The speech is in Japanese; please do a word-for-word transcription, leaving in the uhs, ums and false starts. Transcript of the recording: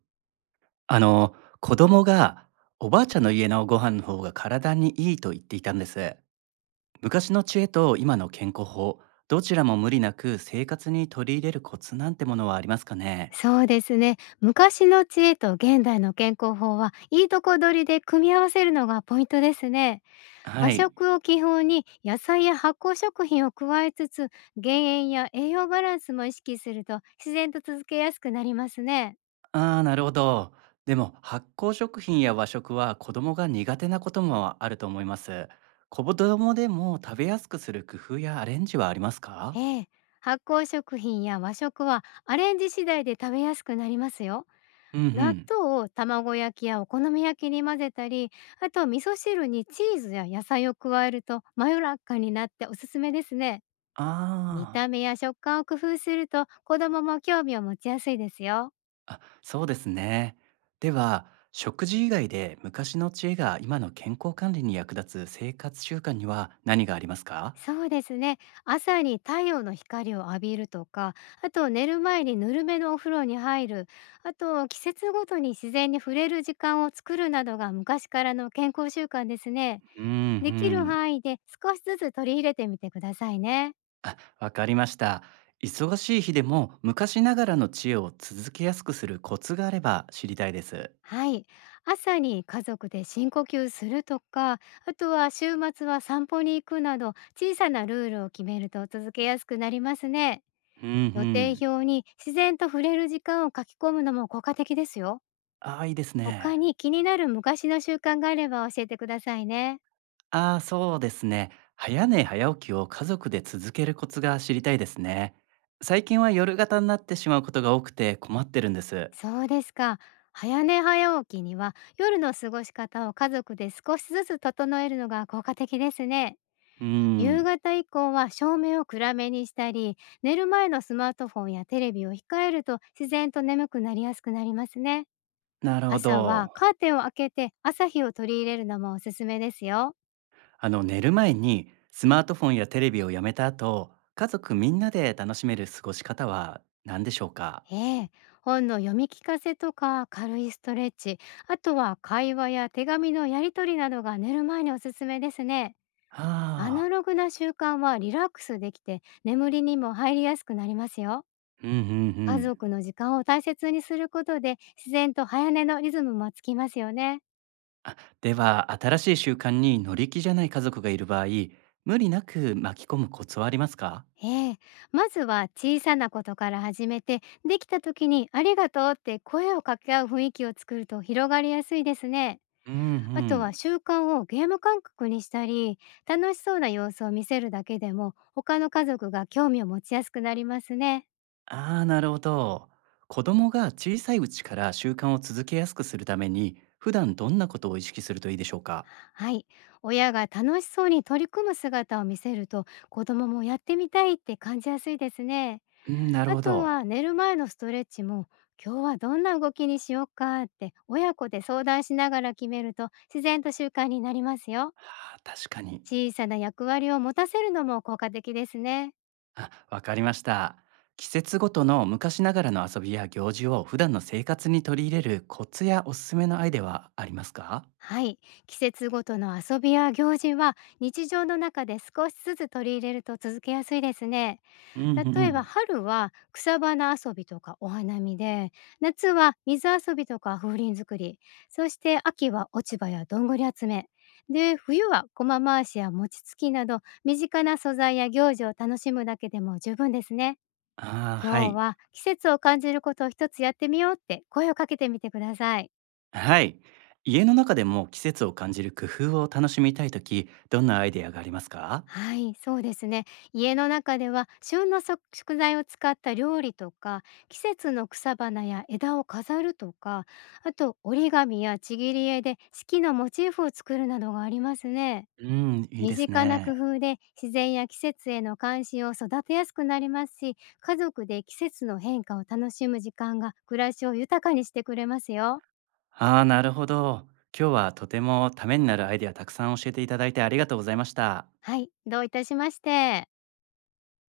あの、子供がおばあちゃんの家のご飯の方が体にいいと言っていたんです。昔の知恵と今の健康法、どちらも無理なく生活に取り入れるコツなんてものはありますかね？そうですね。昔の知恵と現代の健康法はいいとこ取りで組み合わせるのがポイントですね。和はい。食を基本に野菜や発酵食品を加えつつ、減塩や栄養バランスも意識すると自然と続けやすくなりますね。ああ、なるほど。でも発酵食品や和食は子供が苦手なこともあると思います。子供でも食べやすくする工夫やアレンジはありますか？ええ、発酵食品や和食はアレンジ次第で食べやすくなりますよ。うんう納ん。豆を卵焼きやお好み焼きに混ぜたり、あと味噌汁にチーズや野菜を加えるとまろやかになっておすすめですね。見あたあ。目や食感を工夫すると子供も興味を持ちやすいですよ。あ、そうですね。では、食事以外で昔の知恵が今の健康管理に役立つ生活習慣には何がありますか？そうですね。朝に太陽の光を浴びるとか、あと寝る前にぬるめのお風呂に入る、あと季節ごとに自然に触れる時間を作るなどが昔からの健康習慣ですね。うんうできるん。範囲で少しずつ取り入れてみてくださいね。あ、わかりました。忙しい日でも昔ながらの知恵を続けやすくするコツがあれば知りたいです。はい。朝に家族で深呼吸するとか、あとは週末は散歩に行くなど、小さなルールを決めると続けやすくなりますね。うんう予定ん。表に自然と触れる時間を書き込むのも効果的ですよ。ああ、いいです他ね。に気になる昔の習慣があれば教えてくださいね。ああ、そうですね。早寝早起きを家族で続けるコツが知りたいですね。最近は夜型になってしまうことが多くて困ってるんです。そうですか。早寝早起きには夜の過ごし方を家族で少しずつ整えるのが効果的ですね。う夕ん。方以降は照明を暗めにしたり、寝る前のスマートフォンやテレビを控えると自然と眠くなりやすくなりますね。なるほ朝ど。はカーテンを開けて朝日を取り入れるのもおすすめですよ。あの寝る前にスマートフォンやテレビをやめた後、家族みんなで楽しめる過ごし方は何でしょうか？ええ、本の読み聞かせとか軽いストレッチ、あとは会話や手紙のやり取りなどが寝る前におすすめですね。アナああログな習慣はリラックスできて眠りにも入りやすくなりますよ。ー、うんうんう家ん。族の時間を大切にすることで自然と早寝のリズムもつきますよね。あ、では、新しい習慣に乗り気じゃない家族がいる場合、無理なく巻き込むコツはありますか？ええ、まずは小さなことから始めて、できた時に「ありがとう」って声を掛け合う雰囲気を作ると広がりやすいですね。うんうあとはん。習慣をゲーム感覚にしたり、楽しそうな様子を見せるだけでも他の家族が興味を持ちやすくなりますね。ああ、なるほど。子供が小さいうちから習慣を続けやすくするために、普段どんなことを意識するといいでしょうか？はい、親が楽しそうに取り組む姿を見せると子供もやってみたいって感じやすいですね。うん、なるあほとど。は寝る前のストレッチも、今日はどんな動きにしようかって親子で相談しながら決めると自然と習慣になりますよ。ああ、確かに。小さな役割を持たせるのも効果的ですね。あ、わかりました。季節ごとの昔ながらの遊びや行事を普段の生活に取り入れるコツやおすすめのアイデアはありますか？はい。季節ごとの遊びや行事は日常の中で少しずつ取り入れると続けやすいですね。うんうんう例えばん。春は草花遊びとかお花見で、夏は水遊びとか風鈴作り、そして秋は落ち葉やどんぐり集めで、冬は駒回しや餅つきなど身近な素材や行事を楽しむだけでも十分ですね。ああ、は今日い。は季節を感じることを一つやってみようって声をかけてみてください。はい。家の中でも季節を感じる工夫を楽しみたいとき、どんなアイデアがありますか？はい、そうですね。家の中では旬の食食材を使った料理とか、季節の草花や枝を飾るとか、あと折り紙やちぎり絵で四季のモチーフを作るなどがありますね。うん、いい身です近な工ね。夫で自然や季節への関心を育てやすくなりますし、家族で季節の変化を楽しむ時間が暮らしを豊かにしてくれますよ。ああ、なるほど。今日はとてもためになるアイデアたくさん教えていただいてありがとうございました。はい、どういたしまして。